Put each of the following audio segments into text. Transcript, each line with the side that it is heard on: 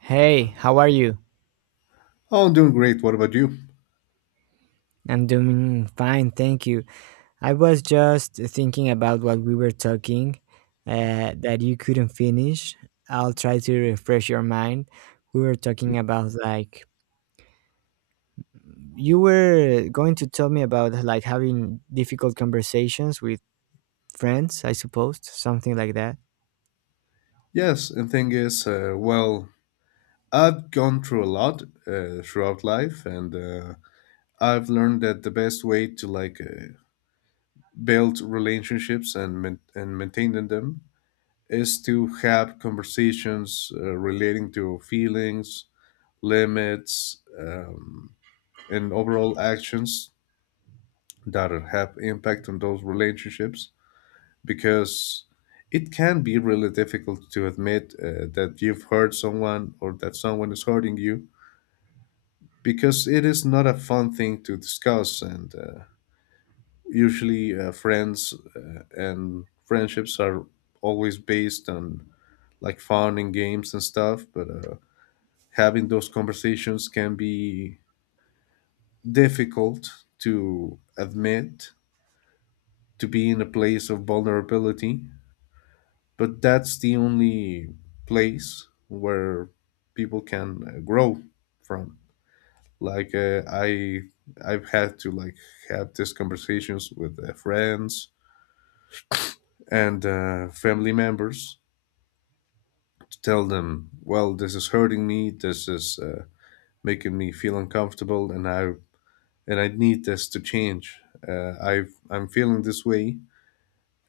right: Hey, how are you?
left: Oh, I'm doing great. What about you?
right: I'm doing fine, thank you. I was just thinking about what we were talking that you couldn't finish. I'll try to refresh your mind. We were talking about, like, you were going to tell me about, like, having difficult conversations with friends, I suppose, something like that.
left: Yes, and thing is, I've gone through a lot throughout life, and I've learned that the best way to build relationships and maintaining them is to have conversations relating to feelings, limits, and overall actions that have impact on those relationships because it can be really difficult to admit that you've hurt someone or that someone is hurting you because it is not a fun thing to discuss and usually friends and friendships are always based on like fun and games and stuff but having those conversations can be difficult to admit, to be in a place of vulnerability, but that's the only place where people can grow from. like uh, i I've had to like have these conversations with friends and family members to tell them, well, this is hurting me, this is making me feel uncomfortable, and I need this to change. uh, i I'm feeling this way,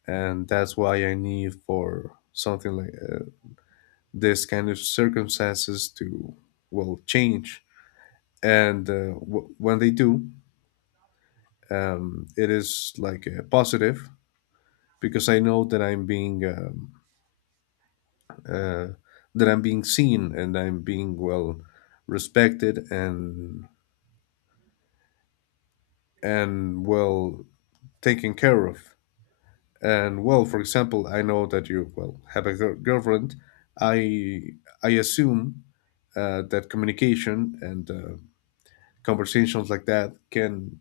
left: and that's why I need for something like this kind of circumstances to, well, change. And when they do, it is like a positive because I know that uh, I'm being seen and I'm being, well, respected and, well, taken care of. And, well, for example, I know that you, well, have a girlfriend. I i assume that communication and conversations like that can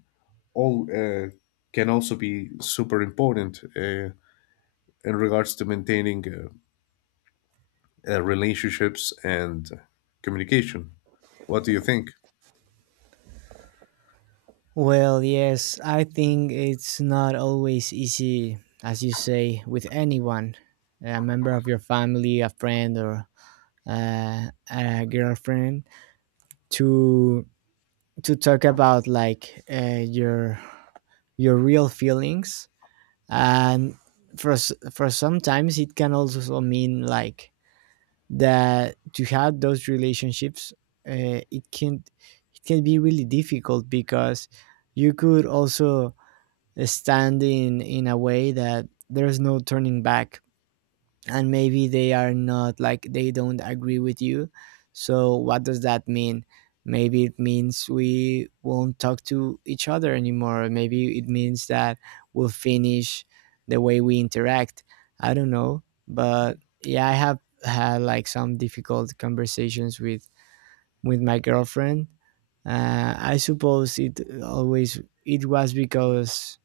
left: all can also be super important in regards to maintaining relationships and communication. What do you think?
right: Well, yes, I think it's not always easy, as you say, with anyone, a member of your family, a friend, or a girlfriend to talk about like your real feelings and for for sometimes it can also mean like that to have those relationships, uh, it can it can be really difficult because you could also stand in a way that there's no turning back, and maybe they are not like, they don't agree with you. So what does that mean? Maybe it means we won't talk to each other anymore. Maybe it means that we'll finish the way we interact. I don't know. But yeah, I have had like some difficult conversations with my girlfriend. I suppose it always it was because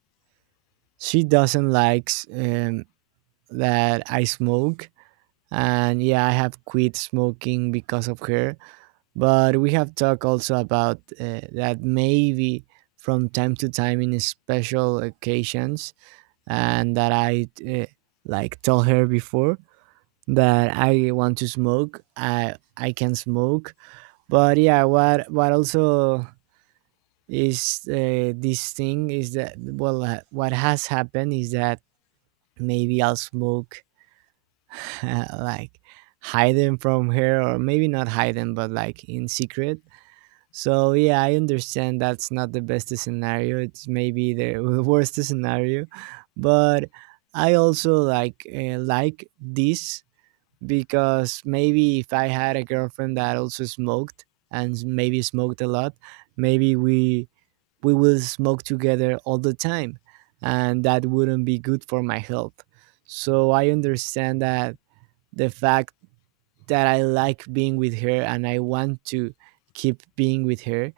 right: she doesn't likes that I smoke. And yeah, I have quit smoking because of her, but we have talked also about that maybe from time to time in special occasions, and that I like tell her before that I want to smoke, I can smoke. But yeah, what also is this thing is that, well, what has happened is that maybe I'll smoke like hide them from her, or maybe not hide them, but like in secret. So yeah, I understand that's not the best scenario, it's maybe the worst scenario. But I also like, like this because maybe if I had a girlfriend that also smoked, and maybe smoked a lot, maybe we will smoke together all the time, and that wouldn't be good for my health. So I understand that the fact that I like being with her and I want to keep being with her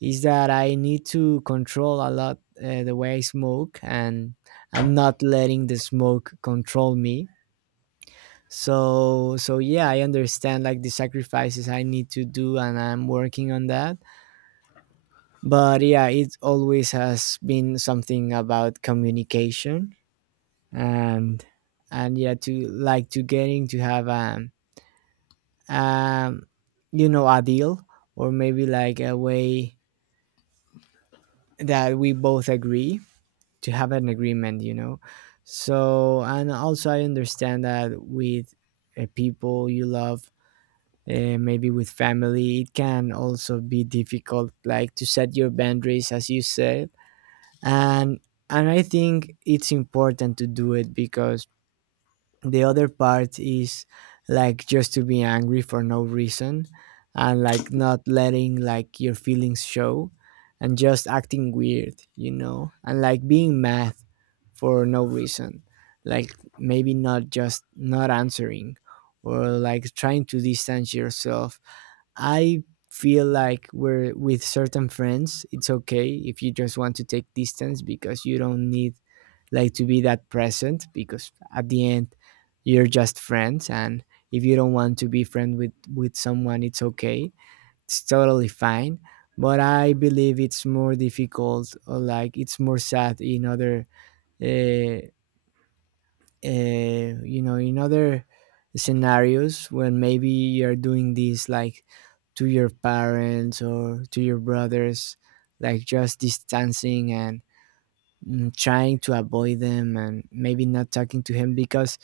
right: is that I need to control a lot the way I smoke, and not letting the smoke control me. So yeah, I understand like the sacrifices I need to do, and I'm working on that. But yeah, it always has been something about communication, and and yeah, to like to getting to have um, you know, a deal, or maybe like a way that we both agree, to have an agreement, you know. So, and also I understand that with people you love, maybe with family, it can also be difficult, like to set your boundaries, as you said. And and I think it's important to do it because the other part is like just to be angry for no reason, and like not letting like your feelings show, and just acting weird, you know, and like being mad for no reason, like maybe not just not answering, or like trying to distance yourself. I feel like we're with certain friends, it's okay if you just want to take distance because you don't need like to be that present, because at the end you're just friends. And if you don't want to be friend with someone, it's okay. It's totally fine. But I believe it's more difficult or like it's more sad in other uh, you know, in other scenarios, when maybe you're doing this like to your parents or to your brothers, like just distancing and trying to avoid them, and maybe not talking to him because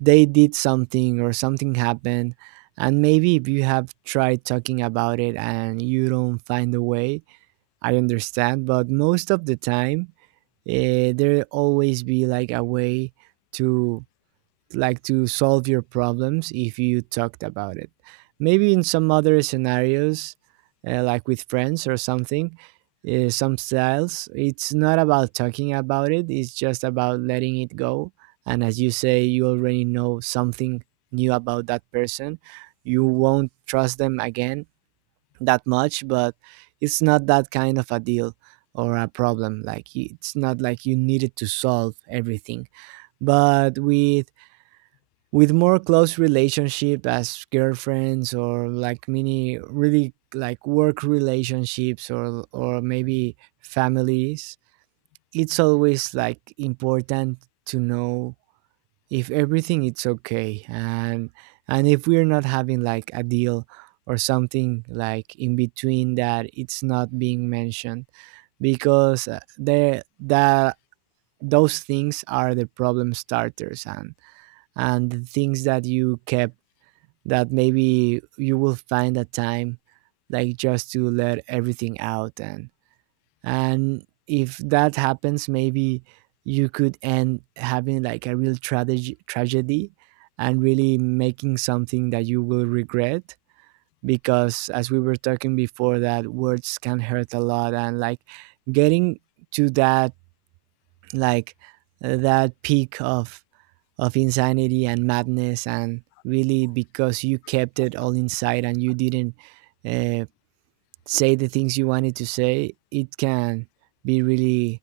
right: they did something or something happened. And maybe if you have tried talking about it and you don't find a way, I understand, but most of the time, there always be like a way to to solve your problems if you talked about it. Maybe in some other scenarios, like with friends or something, some styles, it's not about talking about it, it's just about letting it go. And as you say, you already know something new about that person. You won't trust them again that much, but it's not that kind of a deal or a problem. Like, it's not like you needed to solve everything. But with more close relationship as girlfriends, or like mini really like work relationships, or maybe families, it's always like important to know if everything it's okay. And if we're not having like a deal or something like in between that it's not being mentioned, because the those things are the problem starters. And the things that you kept, that maybe you will find a time like just to let everything out. And if that happens, maybe you could end having like a real tragedy, and really making something that you will regret. Because as we were talking before, that words can hurt a lot, and like getting to that, like, that peak of insanity and madness, and really, because you kept it all inside and you didn't uh, say the things you wanted to say, it can be really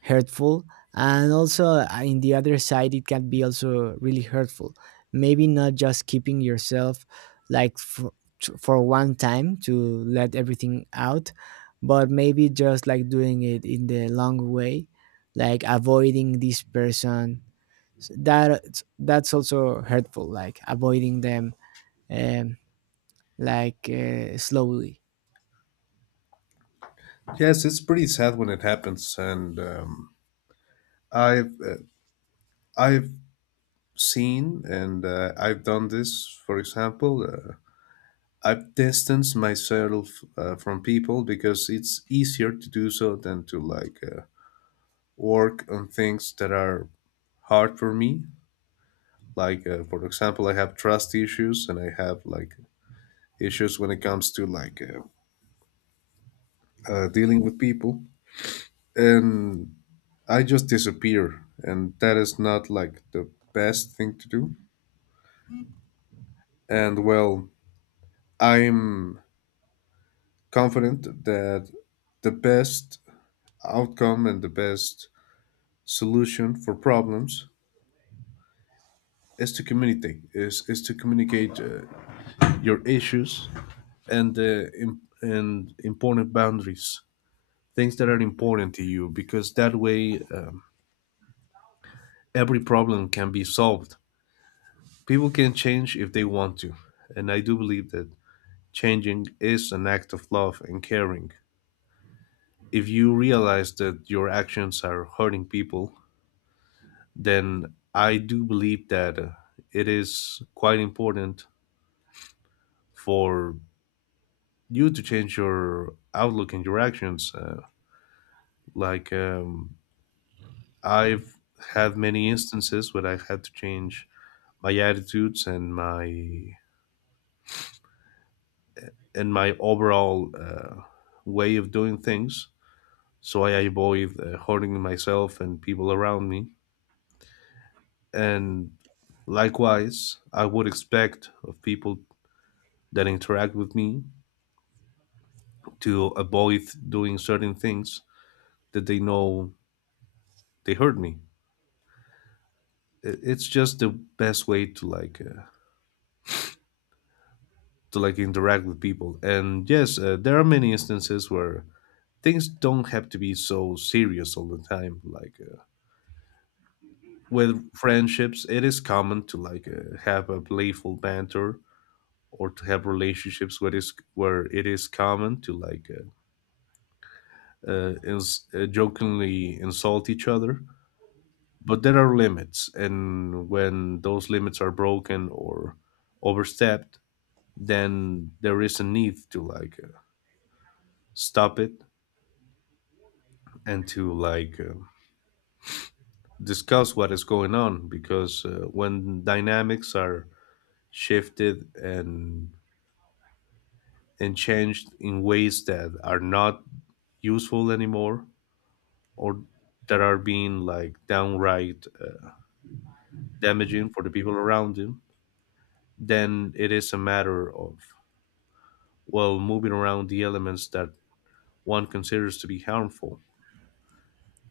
right: hurtful. And also, in the other side, it can be also really hurtful, maybe not just keeping yourself like for, for one time to let everything out, but maybe just like doing it in the long way, like avoiding this person. That that's also hurtful, like avoiding them, um, like slowly.
left: Yes, it's pretty sad when it happens, and I've uh, I've seen and I've done this. For example, I've distanced myself from people because it's easier to do so than to work on things that are hard for me, like for example, I have trust issues and I have like issues when it comes to dealing with people, and I just disappear, and that is not like the best thing to do. And, well, I'm confident that the best outcome and the best solution for problems is to communicate, is to communicate your issues and and important boundaries, things that are important to you, because that way, every problem can be solved. People can change if they want to. And I do believe that changing is an act of love and caring. If you realize that your actions are hurting people, then I do believe that it is quite important for you to change your outlook and your actions. Like, um, I've had many instances where I had to change my attitudes and my overall way of doing things, so I avoid hurting myself and people around me. And likewise, I would expect of people that interact with me to avoid doing certain things that they know they hurt me. It's just the best way to to like interact with people. And yes, there are many instances where things don't have to be so serious all the time, like with friendships, it is common to have a playful banter, or to have relationships where it is common to like jokingly insult each other. But there are limits, and when those limits are broken or overstepped, then there is a need to stop it and to discuss what is going on because when dynamics are shifted and changed in ways that are not useful anymore, or that are being like downright damaging for the people around him, then it is a matter of, well, moving around the elements that one considers to be harmful.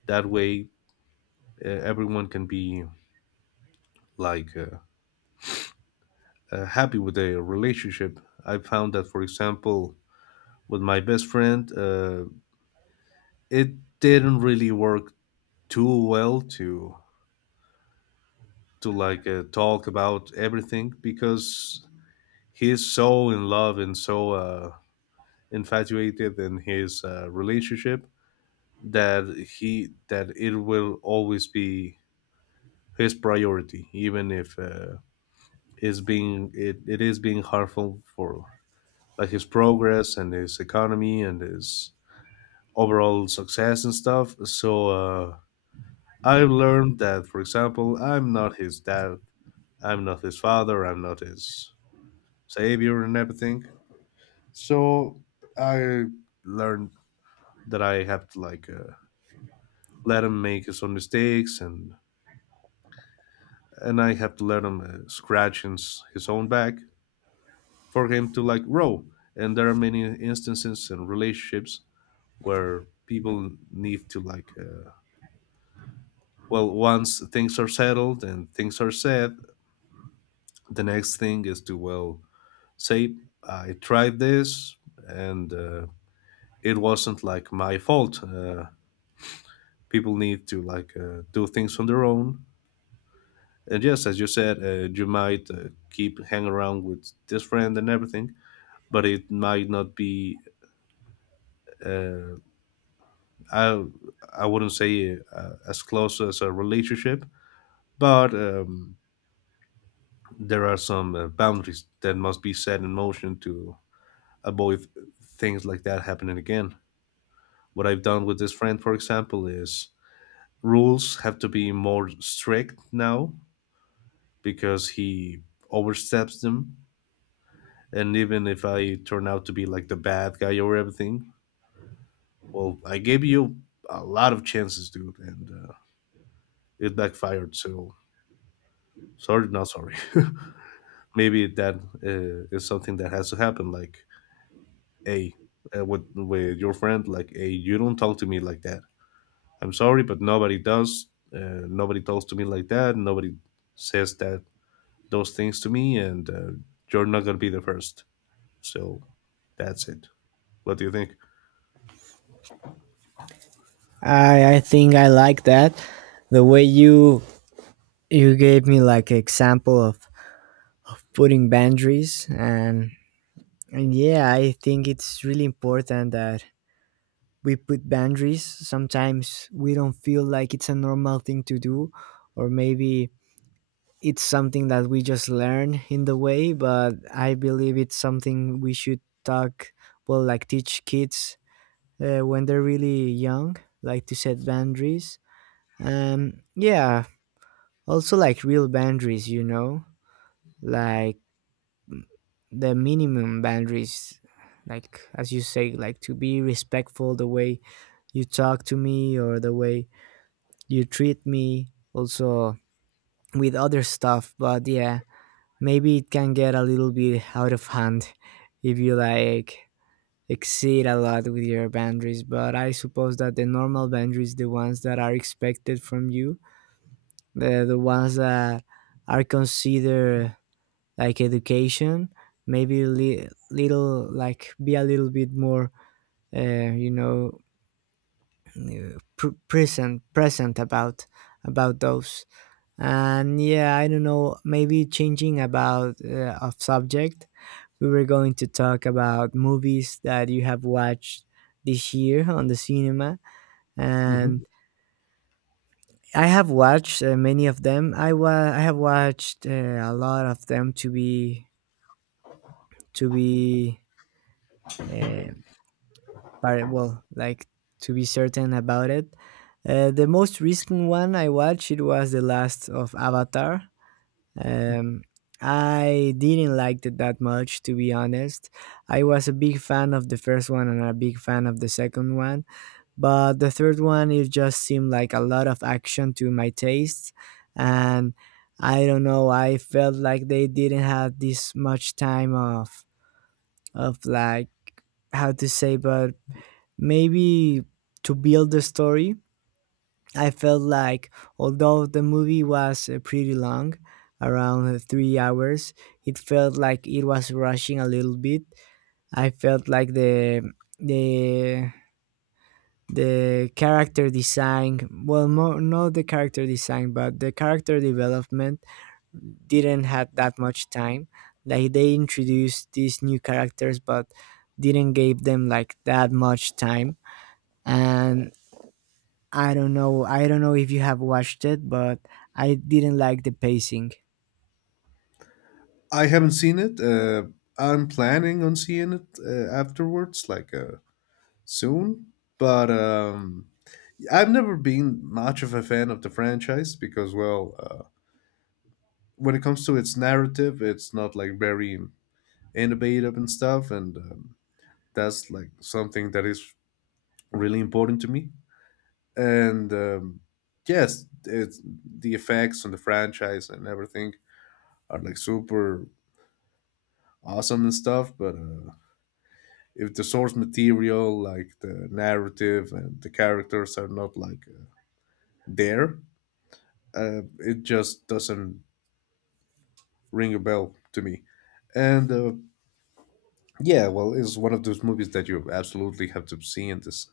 left: That way, everyone can be like uh, happy with their relationship. I found that, for example, with my best friend, it didn't really work too well to talk about everything because he's so in love and so infatuated in his relationship that he that it will always be his priority even if it is being harmful for like his progress and his economy and his overall success and stuff. So I've learned that, for example, I'm not his dad, I'm not his father, I'm not his savior and everything. So I learned that I have to let him make his own mistakes, and I have to let him scratch his own back for him to like grow. And there are many instances and relationships where people need to well, once things are settled and things are said, the next thing is to, well, say I tried this, and it wasn't like my fault. People need to do things on their own. And yes, as you said, you might keep hang around with this friend and everything, but it might not be, uh, I I wouldn't say as close as a relationship, but there are some boundaries that must be set in motion to avoid things like that happening again. What I've done with this friend, for example, is rules have to be more strict now because he oversteps them. And even if I turn out to be like the bad guy or everything, well, I gave you a lot of chances, dude, and it backfired. So sorry, not sorry. Maybe that is something that has to happen. Like, hey, with your friend, like, hey, you don't talk to me like that. I'm sorry, but nobody does. Nobody talks to me like that. Nobody says that those things to me, and you're not gonna be the first. So that's it. What do you think?
right: I think I like that the way you gave me like example of putting boundaries. And yeah, I think it's really important that we put boundaries. Sometimes we don't feel like it's a normal thing to do, or maybe it's something that we just learn in the way, but I believe it's something we should talk, well, like teach kids when they're really young, like to set boundaries. Yeah, also like real boundaries, you know, like the minimum boundaries, like as you say, like to be respectful the way you talk to me or the way you treat me, also with other stuff. But yeah, maybe it can get a little bit out of hand if you like exceed a lot with your boundaries. But I suppose that the normal boundaries, the ones that are expected from you, the ones that are considered like education, maybe little like be a little bit more uh, you know, present about those. And yeah, I don't know, maybe changing about of subject, we were going to talk about movies that you have watched this year on the cinema.
left: Hmm.
right: And I have watched many of them. I have watched a lot of them to be to be uh, well, like to be certain about it. The most recent one I watched it was the last of Avatar. Um, I didn't like it that much, to be honest. I was a big fan of the first one and a big fan of the second one, but the third one it just seemed like a lot of action to my taste. And I don't know, I felt like they didn't have this much time of like how to say, but maybe to build the story. I felt like, although the movie was pretty long, around 3 hours, it felt like it was rushing a little bit. I felt like the the character design, well more not the character design but the character development, didn't have that much time. Like they introduced these new characters but didn't give them like that much time. And I don't know, I don't know if you have watched it, but I didn't like the pacing.
left: I haven't seen it. I'm planning on seeing it afterwards, soon. But I've never been much of a fan of the franchise because, well, when it comes to its narrative, it's not like very innovative and stuff, and that's like something that is really important to me. And yes, it's the effects on the franchise and everything are like super awesome and stuff, but. If the source material, like the narrative and the characters, are not there, it just doesn't ring a bell to me. And yeah, well, it's one of those movies that you absolutely have to see in this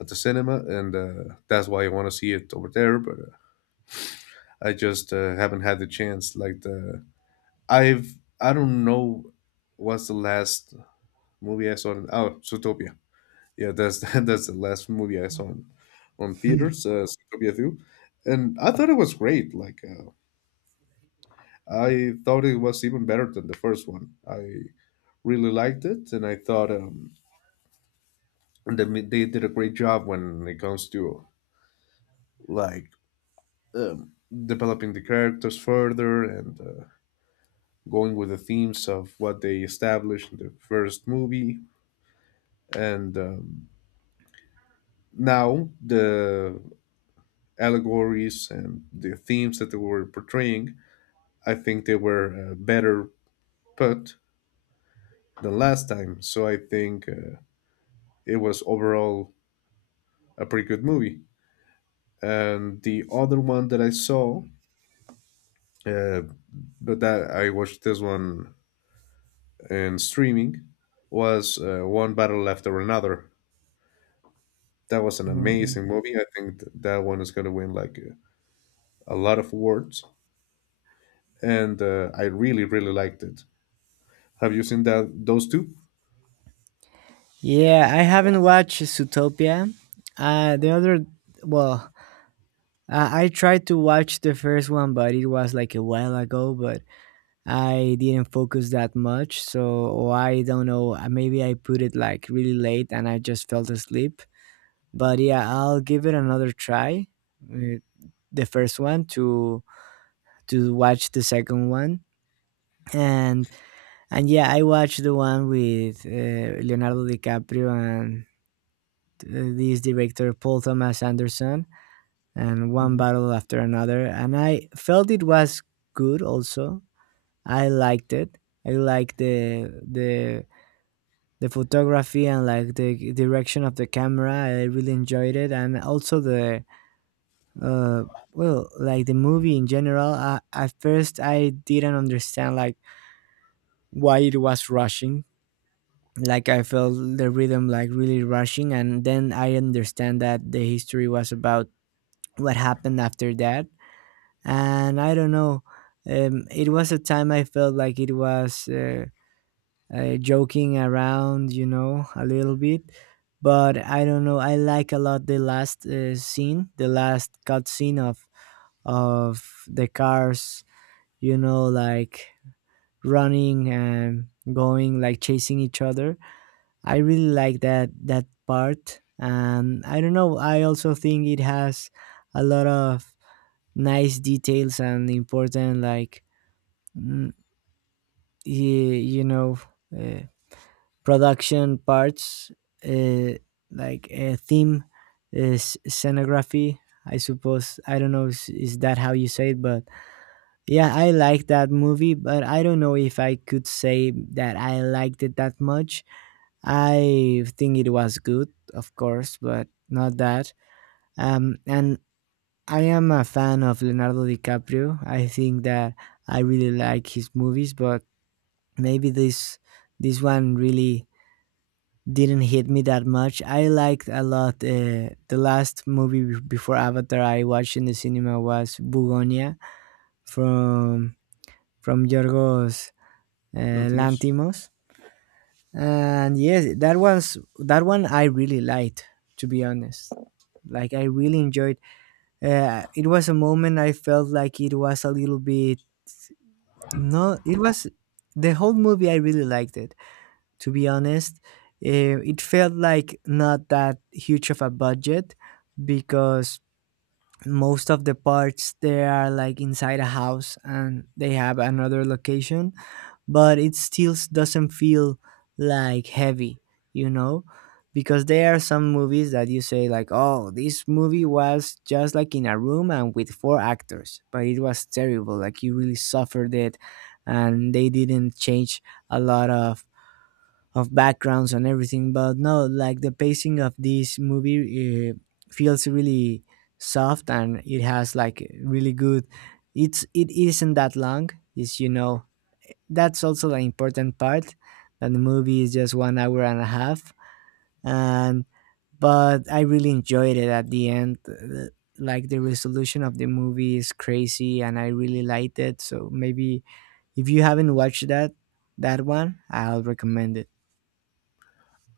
left: at the cinema, and that's why I want to see it over there. But I just haven't had the chance. Like the I've I don't know what's the last movie I saw. In, oh, Zootopia. Yeah, that's that's the last movie I saw on theaters, Zootopia 2. And I thought it was great. I thought it was even better than the first one. I really liked it, and I thought, they did a great job when it comes to like, um, developing the characters further and going with the themes of what they established in the first movie. And now the allegories and the themes that they were portraying, I think they were better put than last time. So I think it was overall a pretty good movie. And the other one that I saw, uh, but that I watched this one in streaming, was One Battle After Another. That was an
right: Mm.
left: amazing movie. I think that one is going to win like a lot of awards, and I really, really liked it. Have you seen that those 2?
right: Yeah, I haven't watched Zootopia. The other well I tried to watch the first one, but it was like a while ago, but I didn't focus that much, so I don't know. Maybe I put it like really late and I just fell asleep. But yeah, I'll give it another try. Uh, The first one to watch the second one, and and yeah, I watched the one with Leonardo DiCaprio and this director Paul Thomas Anderson, and One
left: Mm-hmm.
right: Battle After Another, and I felt it was good. Also, I liked it. I liked the photography and like the direction of the camera. I really enjoyed it. And also the uh well, like the movie in general, I, at first, I didn't understand like why it was rushing, like I felt the rhythm like really rushing. And then I understand that the history was about what happened after that. And I don't know, it was a time I felt like it was joking around, you know, a little bit. But I don't know. I like a lot the last scene, the last cut scene of the cars, you know, like running and going, like chasing each other. I really like that part, and I don't know. I also think it has a lot of nice details and important, like mm, y- you know, uh, production parts, uh, like a theme, scenography, I suppose. I don't know, is that how you say it, but yeah, I like that movie, but I don't know if I could say that I liked it that much. I think it was good, of course, but not that. And I am a fan of Leonardo DiCaprio. I think that I really like his movies, but maybe this one really didn't hit me that much. I liked a lot. The last movie before Avatar I watched in the cinema was Bugonia from from Yorgos uh,
left: Lantimos?
right: Lantimos, and yes, that one I really liked. To be honest, like I really enjoyed. It was a moment I felt like it was a little bit, no. It was the whole movie. I really liked it, to be honest. Eh, it felt like not that huge of a budget because most of the parts they are like inside a house and they have another location, but it still doesn't feel like heavy, you know? Because there are some movies that you say like, "Oh, this movie was just like in a room and with four actors, but it was terrible. Like you really suffered it, and they didn't change a lot of backgrounds and everything." But no, like the pacing of this movie, feels really soft, and it has like really good, it isn't that long. It's, you know, that's also an important part, that the movie is just 1 hour and a half. And but I really enjoyed it at the end. Like the resolution of the movie is crazy, and I really liked it, so maybe if you haven't watched that, that one I'll recommend it.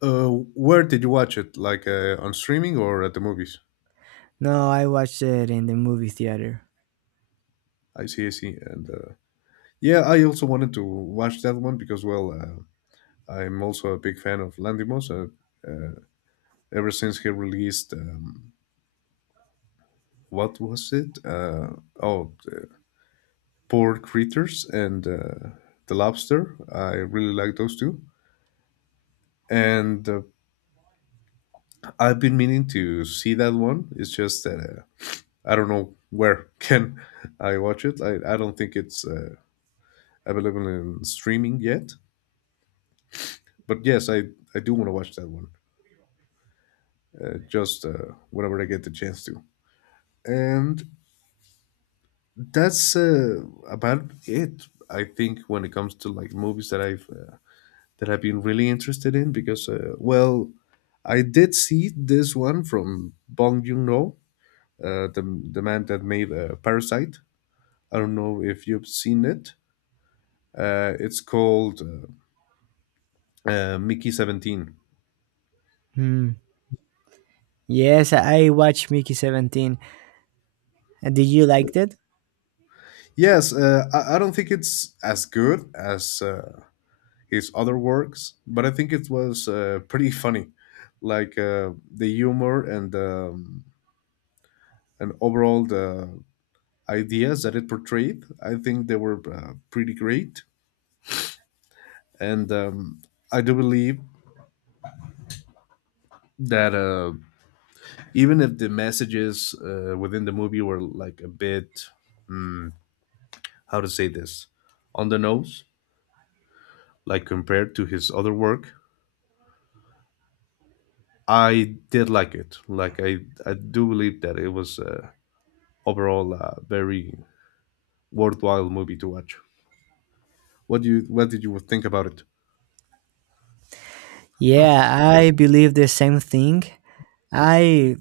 left: Uh, where did you watch it? Like on streaming or at the movies?
right: No, I watched it in the movie theater.
left: I see, I see. And yeah, I also wanted to watch that one because, well, I'm also a big fan of Landimos. Ever since he released, what was it? Oh, uh, Poor Creatures and The Lobster. I really like those two. And I've been meaning to see that one. It's just that I don't know where can I watch it. I don't think it's. Available in streaming yet. But yes, I do want to watch that one just whenever I get the chance to. And that's about it, I think, when it comes to like movies that I've been really interested in because well, I did see this one from Bong Joon Ho, the man that made Parasite. I don't know if you've seen it. It's called Mickey 17.
right: Hmm. Yes, I watched Mickey 17. Did you like it?
left: Yes, I don't think it's as good as his other works, but I think it was pretty funny, the humor, and overall the ideas that it portrayed. I think they were pretty great, and I do believe that even if the messages within the movie were like a bit, how to say this, on the nose, like compared to his other work, I did like it. I do believe that it was overall a very worthwhile movie to watch. What did you think about it?
right: Yeah, I believe the same thing. I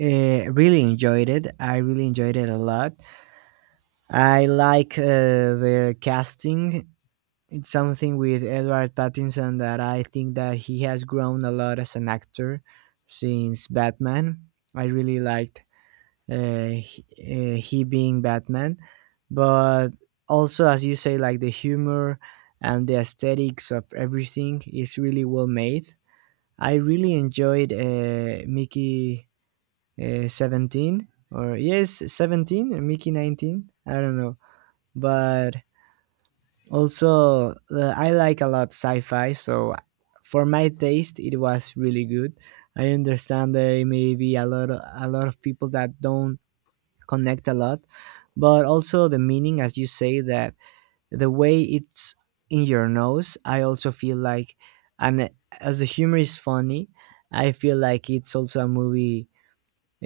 right: really enjoyed it. I really enjoyed it a lot. I like the casting. It's something with Edward Pattinson that I think that he has grown a lot as an actor since Batman. I really liked he being Batman, but also as you say, like the humor and the aesthetics of everything is really well made. I really enjoyed Mickey 17 or yes 17 or Mickey 19. I don't know, but also I like a lot sci-fi, so for my taste, it was really good. I understand there may be a lot of people that don't connect a lot, but also the meaning, as you say, that the way it's in your nose, I also feel like. and eh, as the humor is funny, I feel like it's also a movie,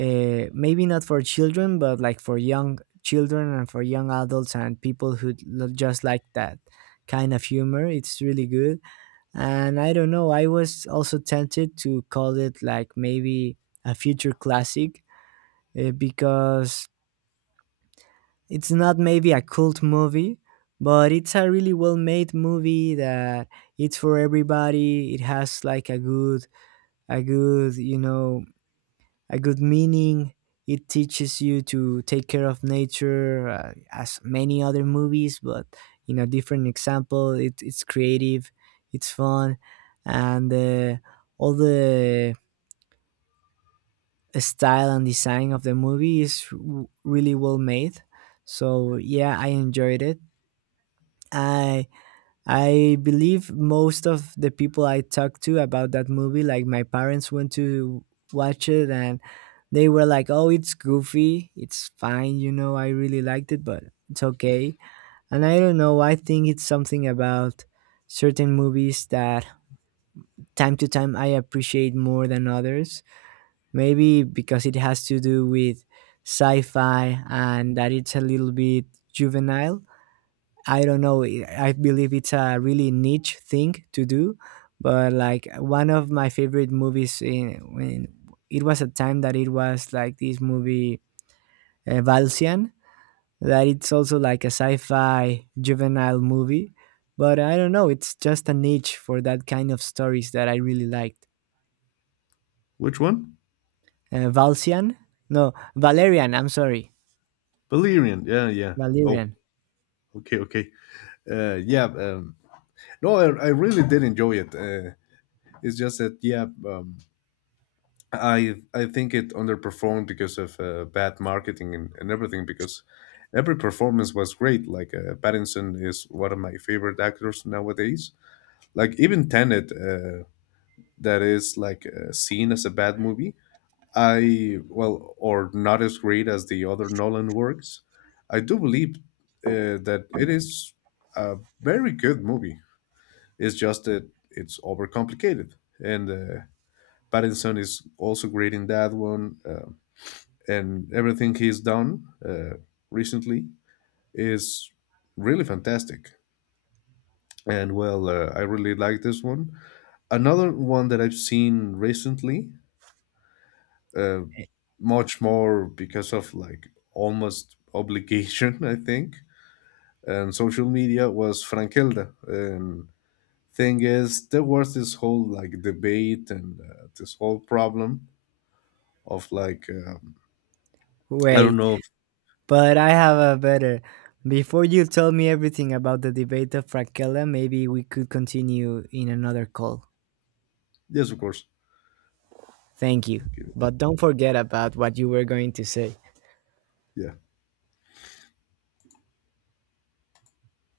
right: maybe not for children, but like for young children and for young adults and people who just like that kind of humor, it's really good. And I don't know, I was also tempted to call it like maybe a future classic, because it's not maybe a cult movie, but it's a really well-made movie that it's for everybody. It has like a good, a good, you know, a good meaning. It teaches you to take care of nature, as many other movies, but in a different example. It's creative, it's fun, and all the style and design of the movie is really well made. So yeah, I enjoyed it. I I believe most of the people I talked to about that movie, like my parents went to watch it, and they were like, oh, it's goofy. It's fine. You know, I really liked it, but it's okay. And I don't know. I think it's something about certain movies that time to time I appreciate more than others. Maybe because it has to do with sci fi and that it's a little bit juvenile. I don't know, I believe it's a really niche thing to do, but like one of my favorite movies in, when it was a time that it was like this movie, Valsian, that it's also like a sci-fi juvenile movie, but I don't know. It's just a niche for that kind of stories that I really liked.
left: Which one?
right: Valsian? No, Valerian. I'm sorry,
left: Valerian. Yeah, yeah. Oh,
right: Valerian.
left: okay, okay. Yeah. No, I really did enjoy it. It's just that, yeah. I think it underperformed because of bad marketing and everything. Because every performance was great. Like Pattinson is one of my favorite actors nowadays. Like even Tenet. That is like seen as a bad movie. I, well, or not as great as the other Nolan works. I do believe that it is a very good movie. It's just that it's overcomplicated, and Pattinson is also great in that one. And everything he's done recently is really fantastic. And well, I really like this one. Another one that I've seen recently, uh, much more because of like almost obligation, I think. And social media was Frankelda. And thing is, there was this whole like debate and this whole problem of I don't
right: Wait,
left: know. If,
right: but I have a better. Before you tell me everything about the debate of Frankella, maybe we could continue in another call.
left: Yes, of course.
right: Thank you.
left: Give it.
right: But don't forget about what you were going to say.
left: Yeah.